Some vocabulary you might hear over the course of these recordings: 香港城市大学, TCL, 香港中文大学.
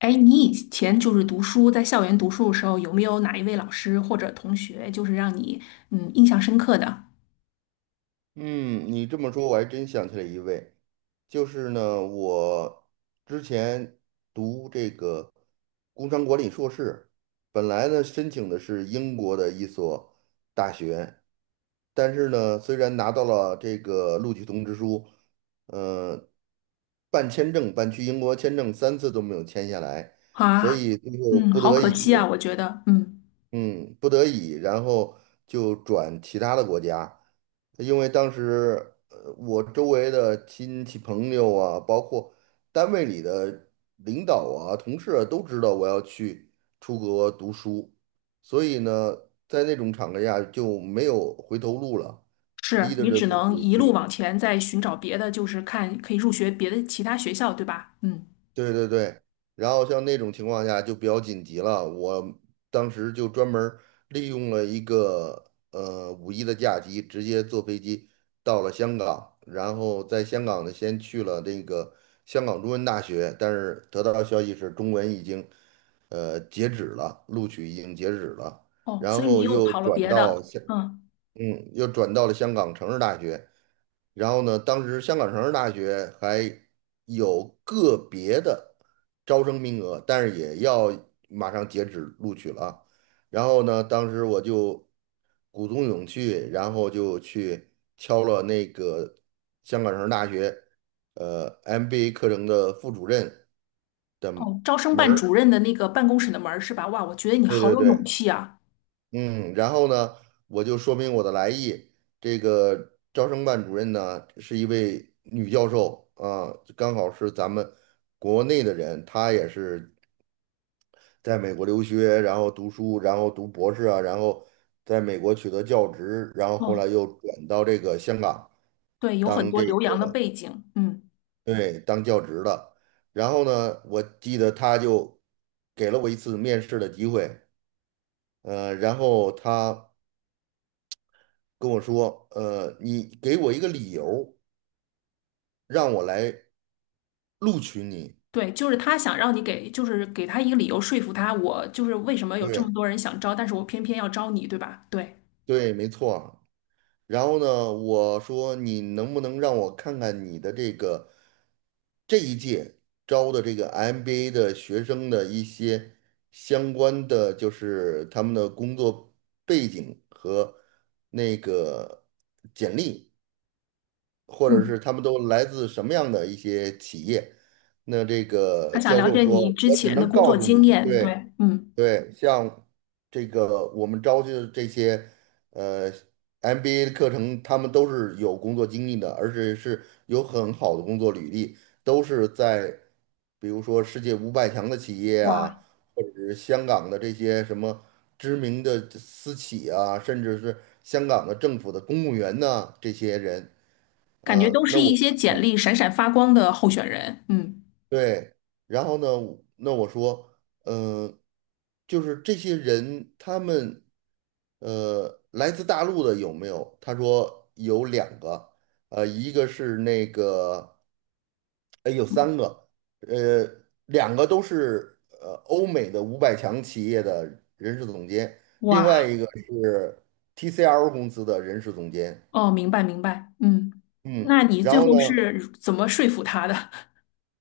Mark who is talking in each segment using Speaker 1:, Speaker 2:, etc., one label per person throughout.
Speaker 1: 哎，你以前就是读书，在校园读书的时候，有没有哪一位老师或者同学，就是让你印象深刻的
Speaker 2: 嗯，你这么说，我还真想起来一位，就是呢，我之前读这个工商管理硕士，本来呢申请的是英国的一所大学，但是呢，虽然拿到了这个录取通知书，呃，办签证，办去英国签证3次都没有签下来，所
Speaker 1: 啊？
Speaker 2: 以最后
Speaker 1: 嗯，
Speaker 2: 不
Speaker 1: 好
Speaker 2: 得
Speaker 1: 可
Speaker 2: 已。
Speaker 1: 惜啊，我觉得，嗯，
Speaker 2: 嗯，不得已，然后就转其他的国家，因为当时我周围的亲戚朋友啊，包括单位里的领导啊、同事啊，都知道我要去出国读书，所以呢，在那种场合下就没有回头路了，
Speaker 1: 是
Speaker 2: 逼着
Speaker 1: 你
Speaker 2: 着
Speaker 1: 只
Speaker 2: 自
Speaker 1: 能
Speaker 2: 己
Speaker 1: 一路
Speaker 2: 去。
Speaker 1: 往前再寻找别的，就是看可以入学别的其他学校，对吧？嗯，
Speaker 2: 对对对，然后像那种情况下就比较紧急了，我当时就专门儿利用了一个五一的假期，直接坐飞机到了香港，然后在香港呢先去了那个香港中文大学，但是得到消息是中文已经截止了，录取已经截止了，
Speaker 1: 哦，
Speaker 2: 然
Speaker 1: 所以你
Speaker 2: 后
Speaker 1: 又跑了别的，嗯，
Speaker 2: 又转到了香港城市大学。然后呢，当时香港城市大学还有个别的招生名额，但是也要马上截止录取了啊。然后呢，当时我就鼓足勇气，然后就去敲了那个香港城市大学MBA 课程的副主任
Speaker 1: 哦，招生
Speaker 2: 门
Speaker 1: 办
Speaker 2: 儿。
Speaker 1: 主任的那个办公室的门儿是吧？哇，我觉得你
Speaker 2: 对
Speaker 1: 好
Speaker 2: 对
Speaker 1: 有勇
Speaker 2: 对，
Speaker 1: 气啊。
Speaker 2: 嗯，然后呢，我就说明我的来意。这个招生办主任呢，是一位女教授啊，刚好是咱们国内的人，她也是在美国留学，然后读书，然后读博士啊，然后在美国取得教职，然后后来
Speaker 1: 哦，
Speaker 2: 又转到这个香港
Speaker 1: 对，有很
Speaker 2: 当
Speaker 1: 多
Speaker 2: 这
Speaker 1: 留洋的
Speaker 2: 个，
Speaker 1: 背景，嗯。
Speaker 2: 对，当教职的。然后呢，我记得她就给了我一次面试的机会，然后她跟我说，你给我一个理由，让我来录取你。
Speaker 1: 对，就是他想让你给，就是给他一个理由说服他，我就是为什么有这么
Speaker 2: 对
Speaker 1: 多人想招，但是我偏偏要招你，对吧？对，
Speaker 2: 对，没错。然后呢，我说你能不能让我看看你的这个这一届招的这个 MBA 的学生的一些相关的，就是他们的工作背景和那个简历，或者
Speaker 1: 嗯，
Speaker 2: 是他们都来自什么样的一些企业。那这
Speaker 1: 他
Speaker 2: 个
Speaker 1: 想
Speaker 2: 教
Speaker 1: 了
Speaker 2: 授
Speaker 1: 解
Speaker 2: 说，
Speaker 1: 你之
Speaker 2: 我只
Speaker 1: 前的
Speaker 2: 能
Speaker 1: 工
Speaker 2: 告
Speaker 1: 作
Speaker 2: 诉
Speaker 1: 经
Speaker 2: 你，
Speaker 1: 验，对，
Speaker 2: 对
Speaker 1: 嗯，
Speaker 2: 对，像这个我们招去的这些呃 MBA 的课程，他们都是有工作经历的，而且是有很好的工作履历，都是在比如说世界五百强的企业
Speaker 1: 哇，
Speaker 2: 啊，或者是香港的这些什么知名的私企啊，甚至是香港的政府的公务员呐，这些人。
Speaker 1: 感觉
Speaker 2: 嗯，
Speaker 1: 都是
Speaker 2: 那
Speaker 1: 一
Speaker 2: 我，
Speaker 1: 些简历闪闪发光的候选人，嗯，
Speaker 2: 对，然后呢，那我说，嗯、就是这些人，他们，来自大陆的有没有？他说有两个，一个是那个，哎，有三个，呃，两个都是欧美的五百强企业的人事总监，另外
Speaker 1: 哇，
Speaker 2: 一个是 TCL 公司的人事总监。
Speaker 1: 哦，明白明白，嗯，
Speaker 2: 嗯，
Speaker 1: 那你
Speaker 2: 然
Speaker 1: 最
Speaker 2: 后
Speaker 1: 后
Speaker 2: 呢？
Speaker 1: 是怎么说服他的？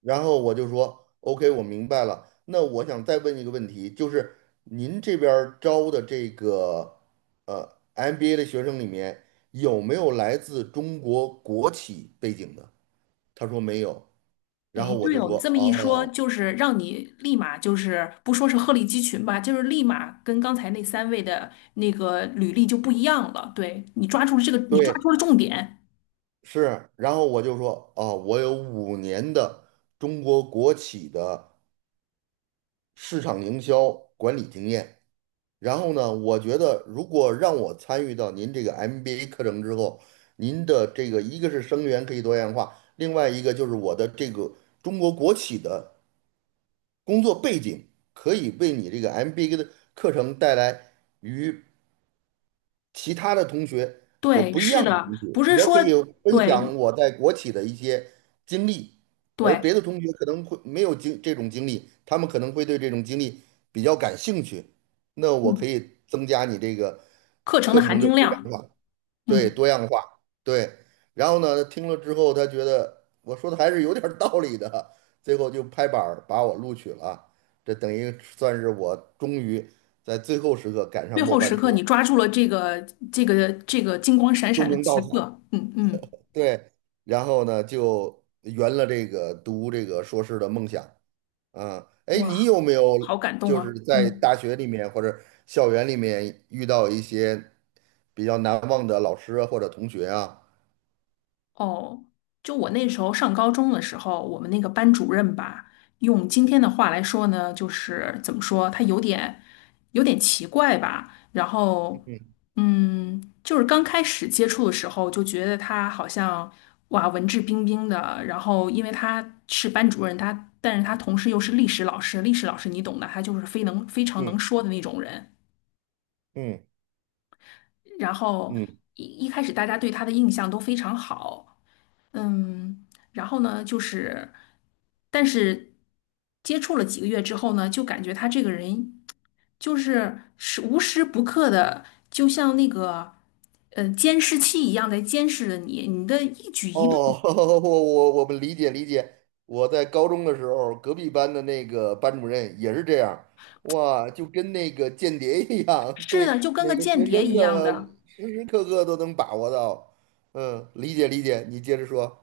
Speaker 2: 然后我就说，OK,我明白了。那我想再问一个问题，就是您这边儿招的这个MBA 的学生里面，有没有来自中国国企背景的？他说没有。然
Speaker 1: 哎，
Speaker 2: 后我
Speaker 1: 对
Speaker 2: 就
Speaker 1: 哦，你
Speaker 2: 说，
Speaker 1: 这么一说，
Speaker 2: 哦，
Speaker 1: 就是让你立马就是不说是鹤立鸡群吧，就是立马跟刚才那三位的那个履历就不一样了。对，你抓住了这个，你抓住
Speaker 2: 对，
Speaker 1: 了重点。
Speaker 2: 是。然后我就说，哦，我有5年的中国国企的市场营销管理经验。然后呢，我觉得如果让我参与到您这个 MBA 课程之后，您的这个一个是生源可以多样化，另外一个就是我的这个中国国企的工作背景可以为你这个 MBA 的课程带来与其他的同学所
Speaker 1: 对，
Speaker 2: 不一
Speaker 1: 是
Speaker 2: 样的
Speaker 1: 的，
Speaker 2: 东西，
Speaker 1: 不是
Speaker 2: 我
Speaker 1: 说
Speaker 2: 可以分
Speaker 1: 对
Speaker 2: 享我在国企的一些经历，而别
Speaker 1: 对，
Speaker 2: 的同学可能会没有这种经历，他们可能会对这种经历比较感兴趣，那我可
Speaker 1: 嗯，
Speaker 2: 以增加你这个
Speaker 1: 课程的
Speaker 2: 课
Speaker 1: 含
Speaker 2: 程的
Speaker 1: 金
Speaker 2: 多样
Speaker 1: 量，
Speaker 2: 化，对，
Speaker 1: 嗯，
Speaker 2: 多样化，对。然后呢，听了之后他觉得我说的还是有点儿道理的，最后就拍板儿把我录取了，这等于算是我终于在最后时刻赶上
Speaker 1: 最
Speaker 2: 末
Speaker 1: 后
Speaker 2: 班
Speaker 1: 时刻
Speaker 2: 车，
Speaker 1: 你抓住了这个这个金光闪
Speaker 2: 救
Speaker 1: 闪的
Speaker 2: 命
Speaker 1: 时
Speaker 2: 稻草。
Speaker 1: 刻，嗯嗯，
Speaker 2: 对，然后呢就圆了这个读这个硕士的梦想啊。哎，你
Speaker 1: 哇，
Speaker 2: 有没
Speaker 1: 好
Speaker 2: 有
Speaker 1: 感动
Speaker 2: 就是
Speaker 1: 啊，
Speaker 2: 在
Speaker 1: 嗯。
Speaker 2: 大学里面或者校园里面遇到一些比较难忘的老师啊或者同学啊？
Speaker 1: 哦，就我那时候上高中的时候，我们那个班主任吧，用今天的话来说呢，就是怎么说，他有点奇怪吧。然后，
Speaker 2: 嗯
Speaker 1: 嗯，就是刚开始接触的时候，就觉得他好像哇，文质彬彬的。然后，因为他是班主任，他但是他同时又是历史老师，历史老师你懂的，他就是非常能
Speaker 2: 嗯
Speaker 1: 说的那种人。
Speaker 2: 嗯
Speaker 1: 然后
Speaker 2: 嗯。
Speaker 1: 一开始大家对他的印象都非常好。嗯，然后呢，就是，但是接触了几个月之后呢，就感觉他这个人就是无时不刻的，就像那个监视器一样在监视着你，你的一举一动
Speaker 2: 哦，我们理解理解。我在高中的时候，隔壁班的那个班主任也是这样，哇，就跟那个间谍一样，
Speaker 1: 是
Speaker 2: 对，
Speaker 1: 的，就跟个
Speaker 2: 每个
Speaker 1: 间
Speaker 2: 学
Speaker 1: 谍
Speaker 2: 生
Speaker 1: 一样
Speaker 2: 的
Speaker 1: 的。
Speaker 2: 时时刻刻都能把握到。嗯，理解理解，你接着说。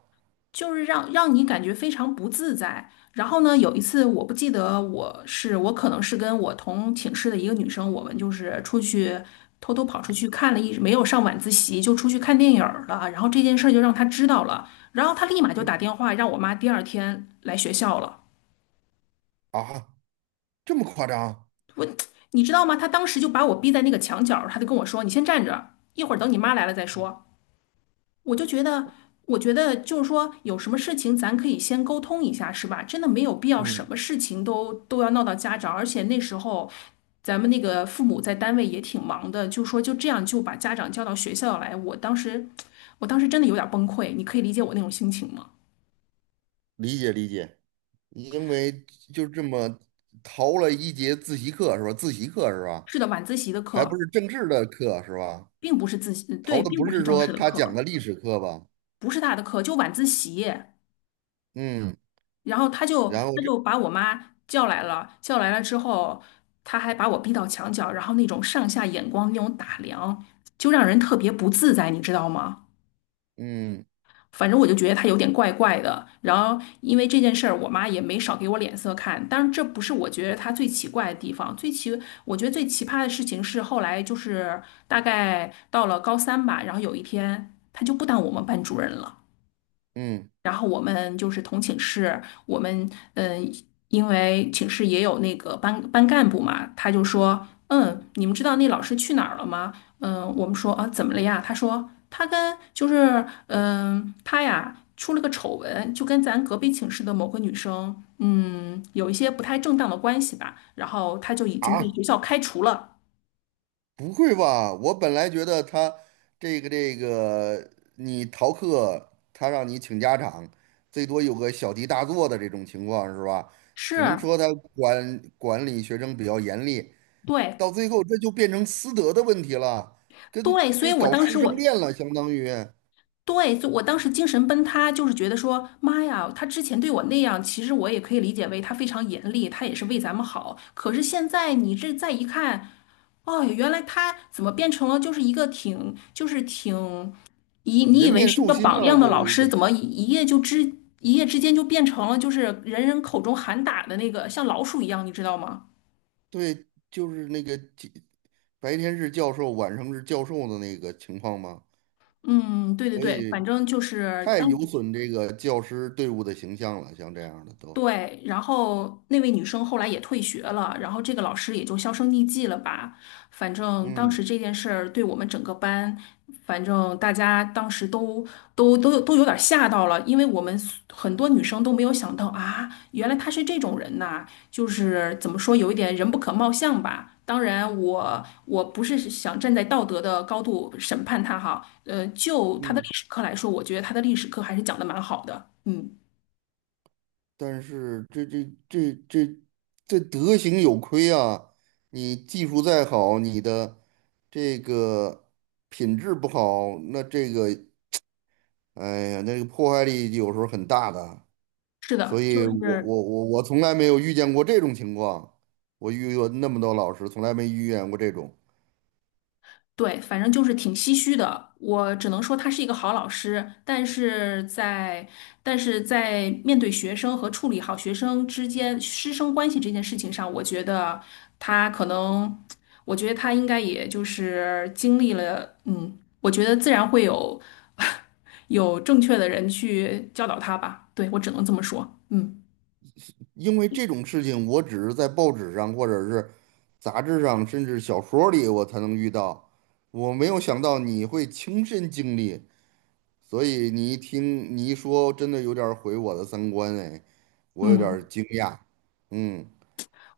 Speaker 1: 就是让你感觉非常不自在。然后呢，有一次我不记得我是我可能是跟我同寝室的一个女生，我们就是出去偷偷跑出去看了一，没有上晚自习就出去看电影儿了。然后这件事儿就让她知道了，然后她立马就
Speaker 2: 嗯，
Speaker 1: 打电话让我妈第二天来学校了。
Speaker 2: 啊，这么夸张？
Speaker 1: 你知道吗？她当时就把我逼在那个墙角儿，她就跟我说：“你先站着，一会儿等你妈来了再说。”我就觉得，我觉得就是说，有什么事情咱可以先沟通一下，是吧？真的没有必要什
Speaker 2: 嗯，
Speaker 1: 么事情都要闹到家长，而且那时候咱们那个父母在单位也挺忙的，就说就这样就把家长叫到学校来，我当时，我当时真的有点崩溃，你可以理解我那种心情吗？
Speaker 2: 理解理解，因为就这么逃了一节自习课是吧？自习课是吧？
Speaker 1: 是的，晚自习的
Speaker 2: 还不
Speaker 1: 课
Speaker 2: 是政治的课是吧？
Speaker 1: 并不是自习，
Speaker 2: 逃
Speaker 1: 对，
Speaker 2: 的
Speaker 1: 并
Speaker 2: 不
Speaker 1: 不是
Speaker 2: 是
Speaker 1: 正
Speaker 2: 说
Speaker 1: 式的
Speaker 2: 他讲的
Speaker 1: 课，
Speaker 2: 历史课吧？
Speaker 1: 不是他的课，就晚自习。
Speaker 2: 嗯。
Speaker 1: 然后他就
Speaker 2: 然后
Speaker 1: 他
Speaker 2: 这，
Speaker 1: 就把我妈叫来了，叫来了之后，他还把我逼到墙角，然后那种上下眼光那种打量，就让人特别不自在，你知道吗？
Speaker 2: 嗯
Speaker 1: 反正我就觉得他有点怪怪的。然后因为这件事儿，我妈也没少给我脸色看。但是这不是我觉得他最奇怪的地方，最奇我觉得最奇葩的事情是后来就是大概到了高三吧，然后有一天他就不当我们班主任了。
Speaker 2: 嗯，
Speaker 1: 然后我们就是同寝室，我们嗯，呃因为寝室也有那个班干部嘛，他就说，嗯，你们知道那老师去哪儿了吗？嗯，我们说啊，怎么了呀？他说他跟他呀出了个丑闻，就跟咱隔壁寝室的某个女生，嗯，有一些不太正当的关系吧，然后他就已经被
Speaker 2: 啊，
Speaker 1: 学校开除了。
Speaker 2: 不会吧？我本来觉得他这个这个，你逃课，他让你请家长，最多有个小题大做的这种情况是吧？只能
Speaker 1: 是，
Speaker 2: 说他管理学生比较严厉，
Speaker 1: 对
Speaker 2: 到最后这就变成私德的问题了，
Speaker 1: 对，所以
Speaker 2: 跟
Speaker 1: 我
Speaker 2: 搞
Speaker 1: 当
Speaker 2: 师
Speaker 1: 时
Speaker 2: 生
Speaker 1: 我
Speaker 2: 恋了，相当于
Speaker 1: 对，就我当时精神崩塌，就是觉得说，妈呀，他之前对我那样，其实我也可以理解为他非常严厉，他也是为咱们好。可是现在你这再一看，哦，原来他怎么变成了就是一个挺，就是挺以你以
Speaker 2: 人
Speaker 1: 为
Speaker 2: 面
Speaker 1: 是一
Speaker 2: 兽
Speaker 1: 个
Speaker 2: 心
Speaker 1: 榜
Speaker 2: 了，
Speaker 1: 样
Speaker 2: 这
Speaker 1: 的老
Speaker 2: 有一
Speaker 1: 师，怎
Speaker 2: 点。
Speaker 1: 么一一夜一夜之间就变成了就是人人口中喊打的那个像老鼠一样，你知道吗？
Speaker 2: 对，就是那个白天是教授，晚上是教授的那个情况吗？
Speaker 1: 嗯，对对
Speaker 2: 所
Speaker 1: 对，反
Speaker 2: 以，
Speaker 1: 正就是
Speaker 2: 太
Speaker 1: 当。
Speaker 2: 有损这个教师队伍的形象了，像这样的都，
Speaker 1: 对，然后那位女生后来也退学了，然后这个老师也就销声匿迹了吧。反正当
Speaker 2: 嗯
Speaker 1: 时这件事儿对我们整个班，反正大家当时都都有点吓到了，因为很多女生都没有想到啊，原来她是这种人呐，就是怎么说有一点人不可貌相吧。当然我，我不是想站在道德的高度审判她哈，就她的历
Speaker 2: 嗯，
Speaker 1: 史课来说，我觉得她的历史课还是讲的蛮好的，嗯。
Speaker 2: 但是这德行有亏啊！你技术再好，你的这个品质不好，那这个，哎呀，那个破坏力有时候很大的。
Speaker 1: 是
Speaker 2: 所
Speaker 1: 的，
Speaker 2: 以
Speaker 1: 就是
Speaker 2: 我从来没有遇见过这种情况，我遇过那么多老师，从来没遇见过这种。
Speaker 1: 对，反正就是挺唏嘘的。我只能说他是一个好老师，但是在但是在面对学生和处理好学生之间师生关系这件事情上，我觉得他可能，我觉得他应该也就是经历了，嗯，我觉得自然会有 有正确的人去教导他吧。对，我只能这么说。嗯
Speaker 2: 因为这种事情，我只是在报纸上或者是杂志上，甚至小说里我才能遇到。我没有想到你会亲身经历，所以你一听你一说，真的有点儿毁我的三观哎，我有点儿
Speaker 1: 嗯。
Speaker 2: 惊讶。嗯，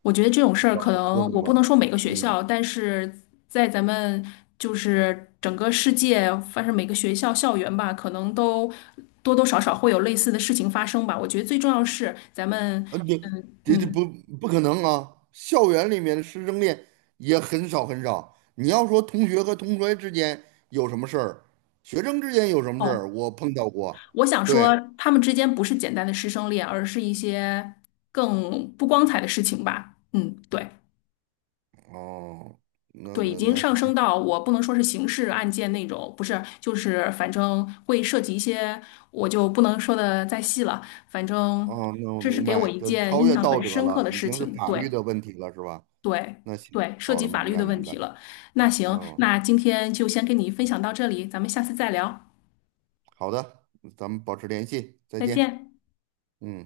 Speaker 1: 我觉得这种事儿可
Speaker 2: 说
Speaker 1: 能
Speaker 2: 什
Speaker 1: 我不能
Speaker 2: 么？
Speaker 1: 说每个学
Speaker 2: 嗯，
Speaker 1: 校，但是在咱们就是整个世界，反正每个学校校园吧，可能都多多少少会有类似的事情发生吧。我觉得最重要是咱们，
Speaker 2: 啊，你这
Speaker 1: 嗯，
Speaker 2: 不可能啊！校园里面的师生恋也很少很少。你要说同学和同学之间有什么事儿，学生之间有什么事儿，
Speaker 1: 哦，
Speaker 2: 我碰到过。
Speaker 1: 我想
Speaker 2: 对，
Speaker 1: 说他们之间不是简单的师生恋，而是一些更不光彩的事情吧。嗯，对。
Speaker 2: 哦，
Speaker 1: 对，已经
Speaker 2: 那，
Speaker 1: 上升到我不能说是刑事案件那种，不是，就是反正会涉及一些，我就不能说的再细了。反正
Speaker 2: 哦，那我
Speaker 1: 这是
Speaker 2: 明
Speaker 1: 给我
Speaker 2: 白，
Speaker 1: 一
Speaker 2: 就
Speaker 1: 件
Speaker 2: 超
Speaker 1: 印
Speaker 2: 越
Speaker 1: 象
Speaker 2: 道
Speaker 1: 很
Speaker 2: 德
Speaker 1: 深刻
Speaker 2: 了，
Speaker 1: 的
Speaker 2: 已
Speaker 1: 事
Speaker 2: 经是
Speaker 1: 情，
Speaker 2: 法律
Speaker 1: 对
Speaker 2: 的问题了，是吧？
Speaker 1: 对
Speaker 2: 那行，
Speaker 1: 对，涉
Speaker 2: 好
Speaker 1: 及
Speaker 2: 的，
Speaker 1: 法
Speaker 2: 明
Speaker 1: 律
Speaker 2: 白
Speaker 1: 的问
Speaker 2: 明
Speaker 1: 题
Speaker 2: 白。
Speaker 1: 了。那行，
Speaker 2: 嗯，
Speaker 1: 那今天就先跟你分享到这里，咱们下次再聊，
Speaker 2: 好的，咱们保持联系，再
Speaker 1: 再
Speaker 2: 见。
Speaker 1: 见。
Speaker 2: 嗯。